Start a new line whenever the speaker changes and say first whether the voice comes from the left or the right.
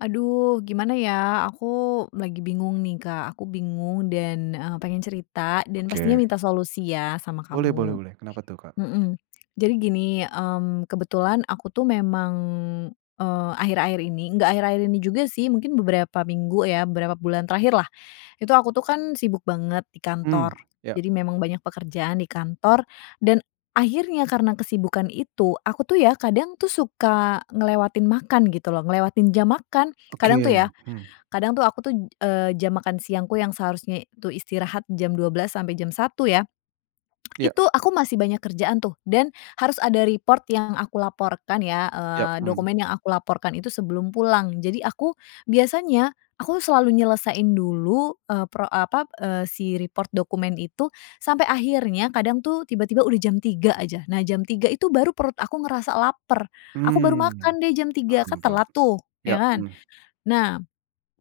left: Aduh gimana ya? Aku lagi bingung nih, Kak. Aku bingung dan, eee, pengen cerita dan pastinya
right: Oke.
left: minta solusi ya sama
right: Boleh boleh
left: kamu.
right: boleh. Kenapa tuh, Kak?
left: Mhm, jadi gini, mmm, kebetulan aku tuh memang, eee, akhir-akhir ini nggak akhir-akhir ini juga sih, mungkin beberapa minggu ya, beberapa bulan terakhirlah. Itu aku tuh kan sibuk banget di
right: Mmm,
left: kantor.
right: ya.
left: Jadi memang banyak pekerjaan di kantor dan akhirnya karena kesibukan itu aku tuh ya kadang tuh suka ngelewatin makan gitu loh. Ngelewatin jam makan. Kadang tuh
right: Oke,
left: ya
right: hmm.
left: kadang tuh aku tuh, eee, jam makan siangku yang seharusnya tuh istirahat jam 12.00 sampai jam 1.00 ya.
right: Iya.
left: Itu aku masih banyak kerjaan tuh dan harus ada report yang aku laporkan ya,
right: Ya,
left: eee,
right: mmm.
left: dokumen yang aku laporkan itu sebelum pulang. Jadi aku, biasanya aku selalu nyelesain dulu, eee, pro apa, eee, si report dokumen itu sampai akhirnya kadang tuh tiba-tiba udah jam 3.00 aja. Nah jam 3.00 itu baru perut aku ngerasa laper. Aku baru
right: Mmm,
left: makan deh jam 3.00 kan
right: paham paham.
left: telat tuh, ya
right: Ya,
left: kan?
right: mmm.
left: Nah,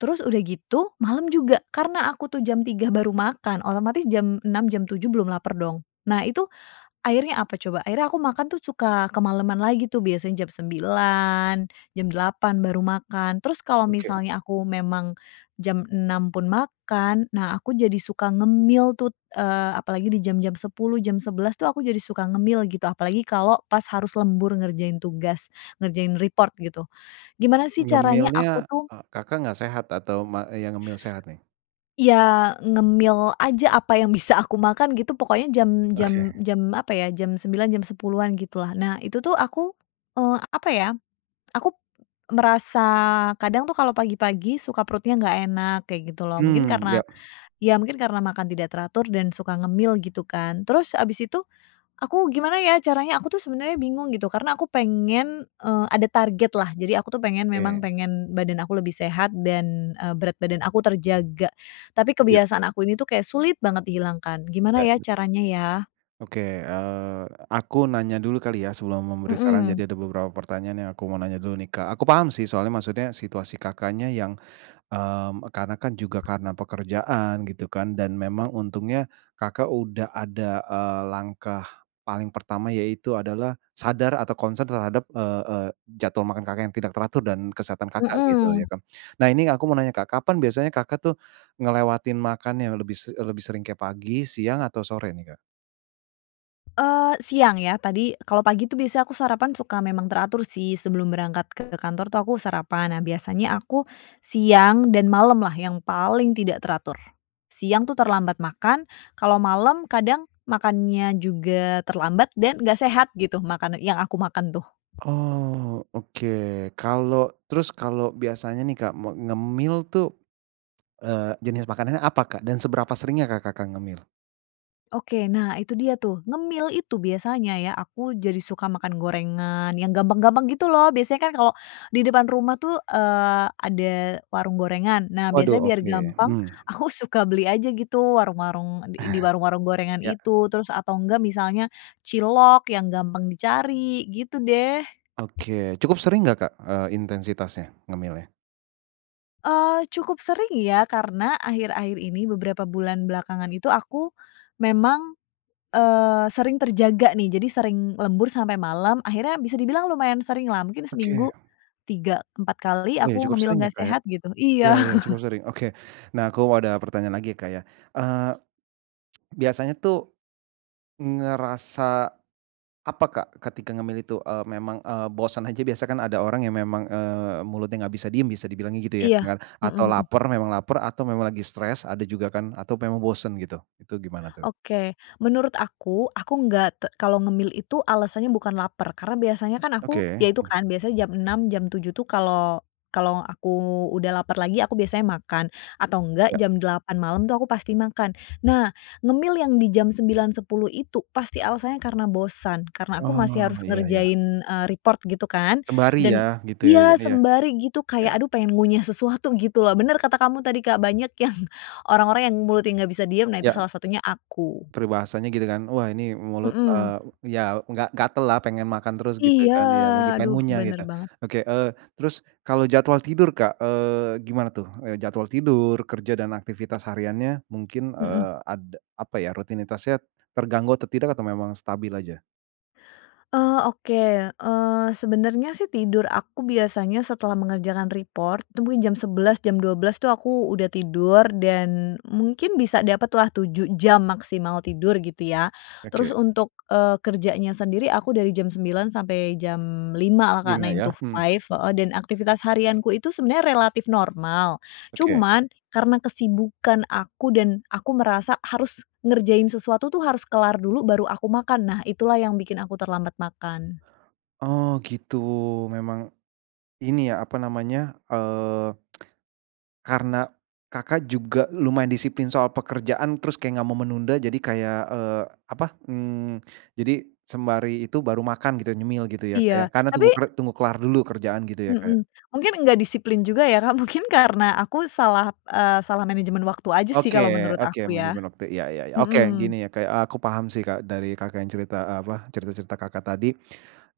left: terus udah gitu malem juga, karena aku tuh jam 3.00 baru makan otomatis jam 6.00, jam 7.00 belum laper dong. Nah itu, akhirnya apa coba? Akhirnya aku makan tuh suka kemaleman lagi tuh biasanya jam 9.00, jam 8.00 baru makan. Terus kalau
right: Oke.
left: misalnya aku memang jam 6.00 pun makan, nah aku jadi suka ngemil tuh, eee, apalagi di jam-jam 10.00, jam 11.00 itu aku jadi suka ngemil gitu. Apalagi kalau pas harus lembur ngerjain tugas, ngerjain report gitu. Gimana sih caranya aku
right: Ngemilnya,
left: tuh
right: eee, Kakak nggak sehat atau ma yang ngemil sehat nih?
left: Ya ngemil aja apa yang bisa aku makan gitu, pokoknya jam
right: Oke.
left: jam jam apa ya jam 9.00, jam 10.00-an gitulah. Nah itu tuh aku, eee, apa ya, aku merasa kadang tuh kalau pagi-pagi suka perutnya nggak enak kayak gitu loh. Mungkin
right: Mmm, ya.
left: karena ya mungkin karena makan tidak teratur dan suka ngemil gitu kan. Terus habis itu aku gimana ya caranya aku tuh sebenernya bingung gitu karena aku pengen, eee, ada targetlah. Jadi aku tuh pengen, memang
right: Oke.
left: pengen badan aku lebih sehat dan, eee, berat badan aku terjaga. Tapi
right: Iya.
left: kebiasaan aku ini tuh kayak sulit banget dihilangkan. Gimana
right: Ya.
left: ya caranya ya?
right: Oke, eee, aku nanya dulu kali ya, sebelum memberi saran.
left: Mhm.
right: Jadi ada beberapa pertanyaan yang aku mau nanya dulu nih, Kak. Aku paham sih soalnya maksudnya situasi Kakaknya yang, mmm, e karena kan juga karena pekerjaan gitu kan, dan memang untungnya Kakak udah ada, eee, langkah paling pertama yaitu adalah sadar atau concern terhadap, eee eee, jadwal makan Kakak yang tidak teratur dan kesehatan Kakak gitu, ya
left: Mhm.
right: kan. Nah ini aku mau nanya, Kak, kapan biasanya Kakak tuh ngelewatin makan yang lebih se e lebih sering kayak pagi, siang, atau sore nih, Kak?
left: Eee, siang ya, tadi, kalau pagi itu biasanya aku sarapan memang teratur sih, sebelum berangkat ke kantor tuh aku sarapan. Nah, biasanya aku siang dan malam lah, yang paling tidak teratur. Siang itu terlambat makan. Kalau malem kadang makannya juga terlambat dan nggak sehat gitu, makanan yang aku makan tuh.
right: Oh, oke. Kalau terus kalau biasanya nih, Kak, me ngemil tuh, eee, jenis makanannya apa Kak, dan seberapa seringnya Kak, Kakak ngemil?
left: Oke. Nah itu dia tuh, ngemil itu biasanya ya, aku jadi suka makan gorengan, yang gampang-gampang gitu loh. Biasanya kan kalau di depan rumah itu, eee, ada warung gorengan. Nah,
right: Waduh,
left: biasanya biar
right: oke.
left: gampang,
right: Mhm.
left: aku suka beli aja gitu, warung-warung di i di warung-warung gorengan
right: Ya.
left: itu, terus atau enggak misalnya cilok yang gampang dicari, gitu deh.
right: Oke, cukup sering enggak, Kak, eee, intensitasnya, ngemilnya?
left: Eee, cukup sering ya karena akhir-akhir ini beberapa bulan belakangan itu aku, memang, eee, sering terjaga nih jadi sering lembur sampai malam akhirnya bisa dibilang lumayan sering lah mungkin seminggu,
right: Oke.
left: 3, 4 kali
right: Oh iya
left: aku
right: cukup
left: ngemil
right: sering ya
left: nggak
right: Kak ya,
left: sehat gitu
right: iya
left: iya.
right: iya cukup sering oke, nah aku ada pertanyaan lagi ya Kak ya, eee, biasanya tuh, ngerasa, apa Kak ketika ngemil itu, eee, memang, eee, bosen aja biasa kan ada orang yang memang, eee, mulutnya enggak bisa diem bisa dibilangnya gitu ya?
left: Iya,
right: Kenger
left: mhm
right: atau
left: mhm.
right: lapar memang lapar atau memang lagi stres ada juga kan? Atau memang bosen gitu itu gimana tuh?
left: Oke menurut aku aku nggak t kalau ngemil itu alasannya bukan laper karena biasanya kan aku
right: Oke.
left: ya itu
right: Mmm.
left: kan biasanya jam 6.00 jam 7.00 tuh kalau kalau aku udah laper lagi aku biasanya makan, atau enggak
right: Iya.
left: jam 8 malam tuh aku pasti makan nah ngemil yang di jam 9.00, 10.00 itu pasti alasannya karena bosan karena aku masih
right: Oh
left: harus
right: iya iya.
left: ngerjain, eee, report gitu kan
right: Sembari ya
left: dan,
right: gitu ya
left: iya
right: iya.
left: sembari gitu kayak
right: Oke.
left: aduh pengen ngunyah sesuatu gitu loh bener kata kamu tadi Kak banyak yang, orang-orang yang mulutnya nggak bisa diem nah itu
right: Iya.
left: salah satunya aku.
right: Peribahasanya gitu kan? Wah ini mulut,
left: Mhm.
right: eee, ya enggak gatal lah pengen makan terus gitu
left: Iya
right: kan ya lagi pengen
left: aduh
right: ngunyah
left: bener
right: gitu,
left: banget.
right: oke, eee, terus kalau jadwal tidur Kak, eee, gimana tuh? Eee, jadwal tidur, kerja dan aktivitas hariannya mungkin,
left: Mhm.
right: eee, ada apa ya rutinitasnya, terganggu atau tidak atau memang stabil aja?
left: Oh, oke, eee, sebenernya sih tidur aku biasanya setelah mengerjakan report itu mungkin jam 11.00 jam 12.00 itu aku udah tidur dan mungkin bisa dapet lah 7 jam maksimal tidur gitu ya. Terus
right: Oke.
left: untuk, eee, kerjanya sendiri aku dari jam 9.00 sampai jam 5.00 lah Kak,
right: 5
left: 9 to
right: ya, mhm.
left: 5, heeh, dan aktivitas harianku itu sebenernya relatif normal.
right: Oke.
left: Cuman karena kesibukan aku dan aku merasa harus ngerjain sesuatu itu harus kelar dulu baru aku makan. Nah, itulah yang bikin aku terlambat makan.
right: Oh, gitu. Memang ini ya apa namanya, eee, karena, Kakak, juga lumayan disiplin soal pekerjaan terus kayak enggak mau menunda. Jadi kayak, eee, apa, mmm, jadi sembari itu baru makan gitu, nyemil gitu ya,
left: Iya,
right: karena tunggu
left: tapi
right: tunggu kelar dulu kerjaan gitu ya, Kak.
left: Mhm, mungkin gak disiplin juga ya, Kak. Mungkin karena aku salah, eee, salah manajemen waktu aja sih kalau
right: Oke
left: menurut
right: oke
left: aku, ya.
right: manajemen waktu iya iya iya, oke
left: Mhm.
right: gini ya, aku paham sih, Kak, dari, Kakak, yang cerita, eee, apa cerita-cerita, Kakak, tadi.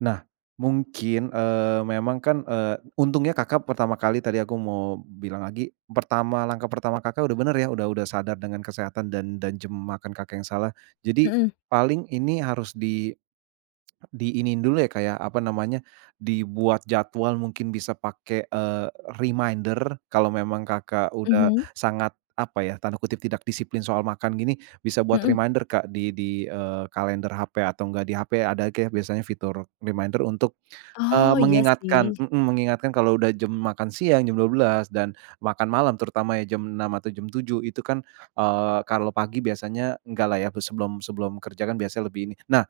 right: Nah, mungkin, eee, memang kan, eee, untungnya, Kakak, pertama kali tadi aku mau bilang lagi, pertama langkah pertama, Kakak, udah bener ya. Udah udah sadar dengan kesehatan dan dan jam makan, Kakak, yang salah. Jadi
left: Mhm.
right: paling ini harus di diiniin dulu ya, Kak, ya, apa namanya, dibuat jadwal mungkin bisa pake, eee, reminder. Kalau memang, Kakak, udah
left: Mhm.
right: sangat apa ya, tanda kutip "tidak disiplin soal makan" gini, bisa buat
left: Mhm.
right: reminder, Kak di di, eee, kalender HP atau enggak di HP ada kayak biasanya fitur reminder untuk, eee,
left: Oh, iya sih.
right: mengingatkan mhm, mengingatkan kalau udah jam makan siang, jam 12.00 dan makan malam terutama ya jam 6.00 atau jam 7.00. Itu kan, eee, kalau pagi biasanya enggak lah ya, sebelum sebelum kerja kan biasanya lebih ini. Nah,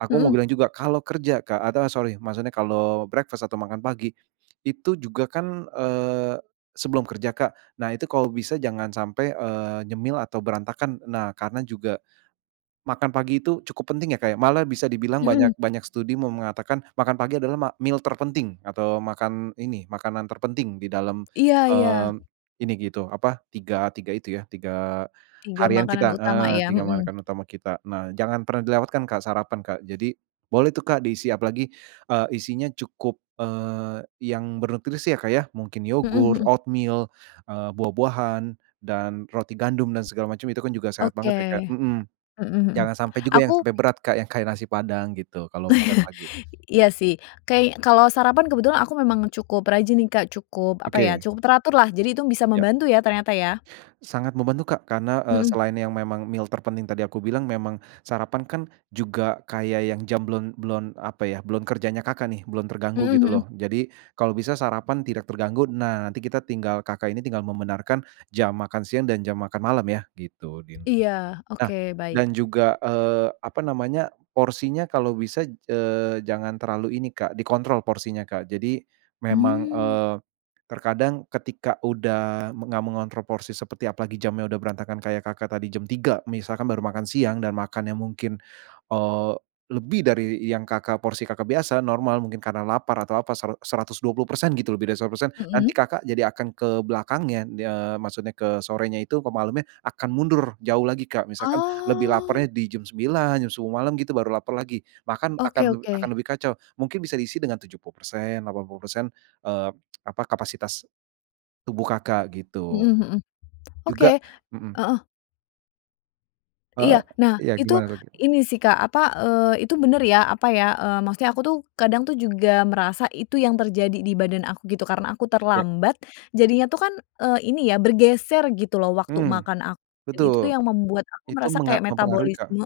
right: aku mau
left: Mhm.
right: bilang juga kalau kerja, Kak, atau, eee, sorry maksudnya kalau breakfast atau makan pagi itu juga kan, eee, sebelum kerja, Kak. Nah itu kalau bisa jangan sampai, eee, nyemil atau berantakan. Nah karena juga makan pagi itu cukup penting ya, Kak. Malah bisa dibilang banyak
left: Mhm.
right: banyak studi mau mengatakan makan pagi adalah ma meal terpenting atau makan ini makanan terpenting di dalam,
left: Iya iya.
right: eee, ini gitu apa tiga tiga itu ya, 3
left: 3
right: harian
left: makanan
right: kita,
left: utama
right: heeh,
left: ya,
right: tiga
left: mhm.
right: makan utama kita. Nah jangan pernah dilewatkan, Kak, sarapan, Kak. Jadi boleh tuh, Kak, diisi apalagi, eee, isinya cukup, eee, yang bernutrisi ya, Kak, ya. Mungkin
left: Mhm,
right: yogurt,
left: mhm.
right: oatmeal, eee, buah-buahan, dan roti gandum, dan segala macem itu kan juga sehat banget
left: Oke,
right: ya, Kak, mhm.
left: mhm, mhm.
right: Jangan sampai juga yang
left: Aku
right: sampai berat, Kak, yang kayak nasi Padang gitu kalau makan pagi.
left: iya sih, kayak kalau sarapan kebetulan aku memang cukup rajin nih, Kak. Cukup, apa ya
right: Oke.
left: cukup teratur lah. Jadi itu bisa
right: Ya.
left: membantu ya ternyata ya.
right: Sangat membantu, Kak, karena, eee,
left: Mhm.
right: selain yang memang meal terpenting tadi aku bilang, memang sarapan kan juga kayak yang jam belum belum apa ya, belum kerjanya, Kakak, nih, belum
left: Mhm,
right: terganggu gitu
left: mhm.
right: loh. Jadi kalau bisa sarapan tidak terganggu. Nah, nanti kita tinggal Kakak, ini tinggal membenarkan jam makan siang dan jam makan malam ya, gitu, nih.
left: Iya,
right: Nah,
left: oke baik.
right: dan juga, eee, apa namanya, porsinya kalau bisa, eee, jangan terlalu ini, Kak, dikontrol porsinya, Kak. Jadi memang,
left: Hmm.
right: eee, terkadang ketika udah enggak mengontrol porsi seperti apalagi jamnya udah berantakan kayak, Kakak, tadi jam 3.00 misalkan baru makan siang dan makannya mungkin, eee, lebih dari yang, Kakak porsi, Kakak, biasa normal, mungkin karena lapar atau apa sera seratus dua puluh persen gitu, lebih dari 100%, nanti,
left: Mhm.
right: Kakak, jadi akan ke belakangnya. Eee, maksudnya ke sorenya itu, kemalemnya akan mundur jauh lagi, Kak. Misalkan lebih
left: Oh.
right: lapernya di jam 9.00, jam 10.00 malem gitu baru laper lagi. Makan akan
left: Oke
right: akan
left: oke.
right: lebih kacau. Mungkin bisa diisi dengan 70%, 80%, eee, apa, kapasitas tubuh, Kakak, gitu.
left: Mhm, mhm.
right: Juga
left: Oke
right: mhm.
left: heeh. Iya,
right: Eee,
left: nah
right: iya
left: itu
right: gimana lagi?
left: ini sih Kak apa, eee, itu bener ya apa ya, eee, maksudnya aku tuh kadang tuh juga merasa itu yang terjadi di badan aku gitu karena aku
right: Ya.
left: terlambat, jadinya itu kan, eee, ini ya bergeser gitu loh waktu
right: Mmm,
left: makan aku itu
right: betul,
left: tuh yang membuat aku
right: itu
left: merasa
right: menga
left: kayak
right: mempengaruhi Kak,
left: metabolisme,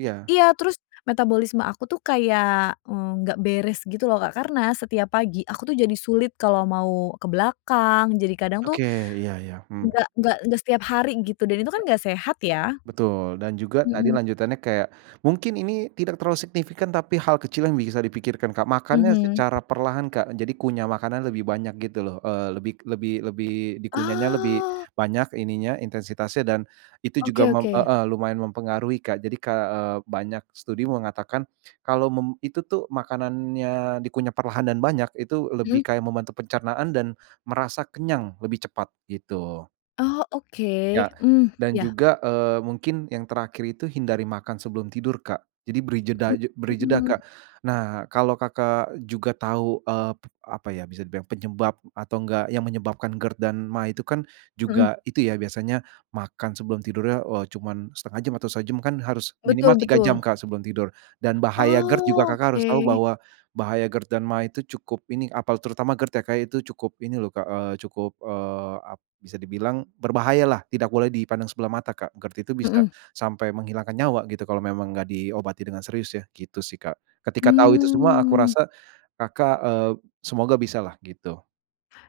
right: iya.
left: iya terus metabolisme aku tuh kayak nggak beres gitu loh Kak karena setiap pagi aku tuh jadi sulit kalau mau ke belakang jadi kadang tuh.
right: Oke iya iya, mhm.
left: Nggak nggak nggak setiap hari gitu dan itu kan
right: Iya.
left: nggak sehat ya,
right: Betul dan juga tadi
left: mhm.
right: lanjutannya kayak, mungkin ini tidak terlalu signifikan tapi hal kecil yang bisa dipikirkan Kak makannya
left: Mhm.
right: secara perlahan Kak jadi kunyah makanan lebih banyak gitu loh, eee, lebih lebih lebih di kunyahnya lebih
left: Oh.
right: banyak ininya intensitasnya dan, itu juga
left: Oke
right: mem
left: oke.
right: heeh, lumayan mempengaruhi Kak jadi Kak, eee, banyak studi mengatakan, kalau mem itu tuh makanannya dikunyah perlahan dan banyak itu lebih
left: Mhm.
right: kayak membantu pencernaan dan, merasa kenyang lebih cepat gitu.
left: Oh oke,
right: Ya,
left: mmm,
right: dan
left: ya.
right: juga, eee, mungkin yang terakhir itu hindari makan sebelum tidur Kak, jadi beri jeda aj beri
left: Mhm
right: jeda
left: mhm.
right: Kak, nah kalau Kakak juga tahu, eee, apa ya bisa dibilang penyebab atau enggak yang menyebabkan GERD dan maag itu kan
left: Mhm.
right: juga itu ya biasanya makan sebelum tidurnya, eee, cuman 1/2 jam atau sejam kan harus minimal
left: Betul
right: 3 jam
left: betul.
right: Kak sebelum tidur dan bahaya GERD juga
left: Oh
right: Kakak harus tahu
left: oke.
right: bahwa, bahaya GERD dan maag itu cukup ini apa terutama GERD ya Kak itu cukup ini loh Kak, eee, cukup, eee, ap bisa dibilang berbahayalah tidak boleh dipandang sebelah mata Kak GERD itu bisa,
left: Mhm.
right: sampai menghilangkan nyawa gitu kalau memang enggak diobati dengan serius ya gitu sih Kak ketika tahu itu semua aku
left: Mmm.
right: rasa, Kakak, eee, semoga bisalah gitu.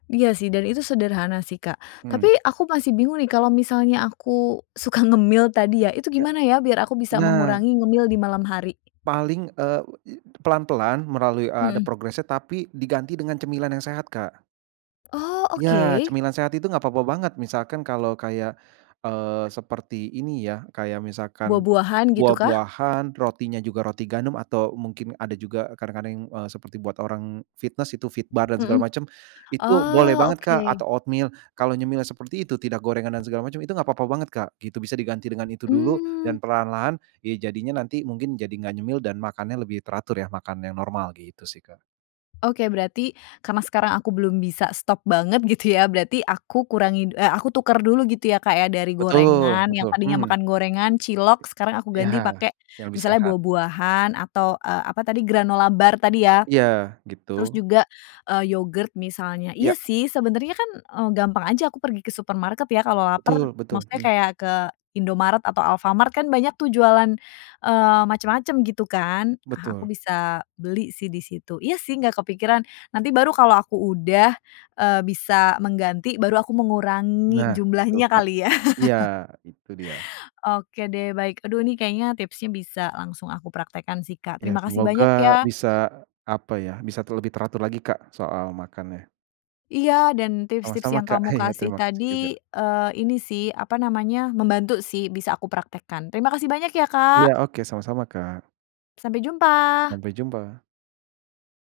left: Iya sih, dan itu sederhana sih, Kak.
right: Hmm.
left: Tapi aku masih bingung nih, kalau misalnya aku suka ngemil tadi ya? Itu
right: Ya,
left: gimana ya, biar aku bisa
right: nah!
left: mengurangi ngemil di malam hari?
right: Paling, eee, pelan-pelan, melalui, eee, ada
left: Mhm.
right: progresnya, tapi diganti dengan cemilan yang sehat, Kak.
left: Oh!
right: Ya,
left: oke.
right: cemilan sehat itu enggak apa-apa banget. Misalkan kalau kayak, eee, seperti ini ya, k ayak misalkan
left: Buah-buahan, gitu kah?
right: buah-buahan, rotinya juga roti gandum, atau mungkin ada juga kadang-kadang, eee, seperti buat orang fitness. Itu Fitbar dan segala
left: Mhm.
right: macem. Itu boleh
left: Oh,
right: banget, Kak,
left: Oke.
right: atau oatmeal. Kalau nyemil seperti itu tidak gorengan dan segala macem, itu enggak apa-apa banget, Kak. Itu bisa diganti dengan itu dulu,
left: Mmm.
right: dan perlahan-lahan, ya jadinya nanti mungkin jadi nggak nyemil, dan makannya lebih teratur ya, makan yang normal. Gitu sih, Kak.
left: Oke berarti, karena sekarang aku belum bisa stop banget, gitu ya? Berarti aku kurangi, eh, aku tuker dulu gitu ya, Kak, ya? Dari
right: Betul
left: gorengan, yang
right: betul,
left: tadinya
right: mhm.
left: makan gorengan, cilok. Sekarang aku
right: Iya,
left: ganti pakai,
right: yang lebih
left: misalnya
right: sehat.
left: buah-buahan, atau, eee, apa tadi, granola bar tadi ya?
right: Iya,
left: Terus
right: gitu.
left: juga, eee, yogurt misalnya. Iya
right: Iya.
left: sih, sebenernya kan, eee, gampang aja aku pergi ke supermarket ya? Kalau
right: Betul
left: laper,
right: betul,
left: maksudnya
right: mhm.
left: kayak ke Indomaret atau Alfamart kan banyak tuh, jualan, eee, macam-macam gitu kan? Ah, aku
right: Betul.
left: bisa beli sih, disitu. Iya sih nggak kepikiran. Nanti baru kalau aku udah, eee, bisa mengganti, baru aku mengurangi
right: Nah, betul,
left: jumlahnya,
right: Kak.
left: kali ya?
right: Iya, itu dia.
left: Oke deh, baik. Aduh ini kayaknya tipsnya bisa langsung aku praktekkan sih, Kak.
right: Iya,
left: Terima kasih
right: semoga
left: banyak, ya.
right: bisa, apa ya, bisa ter lebih teratur lagi, Kak. Soal makannya.
left: Iya! Dan tips-tips
right: Sama-sama,
left: yang
right: Kak.
left: kamu
right: Iya,
left: kasih
right: terima kasih juga.
left: tadi, eee, ini sih apa namanya? Membantu sih, bisa aku praktekkan. Terima kasih banyak ya,
right: Iya,
left: Kak.
right: oke sama-sama, Kak.
left: Sampai jumpa!
right: Sampai jumpa.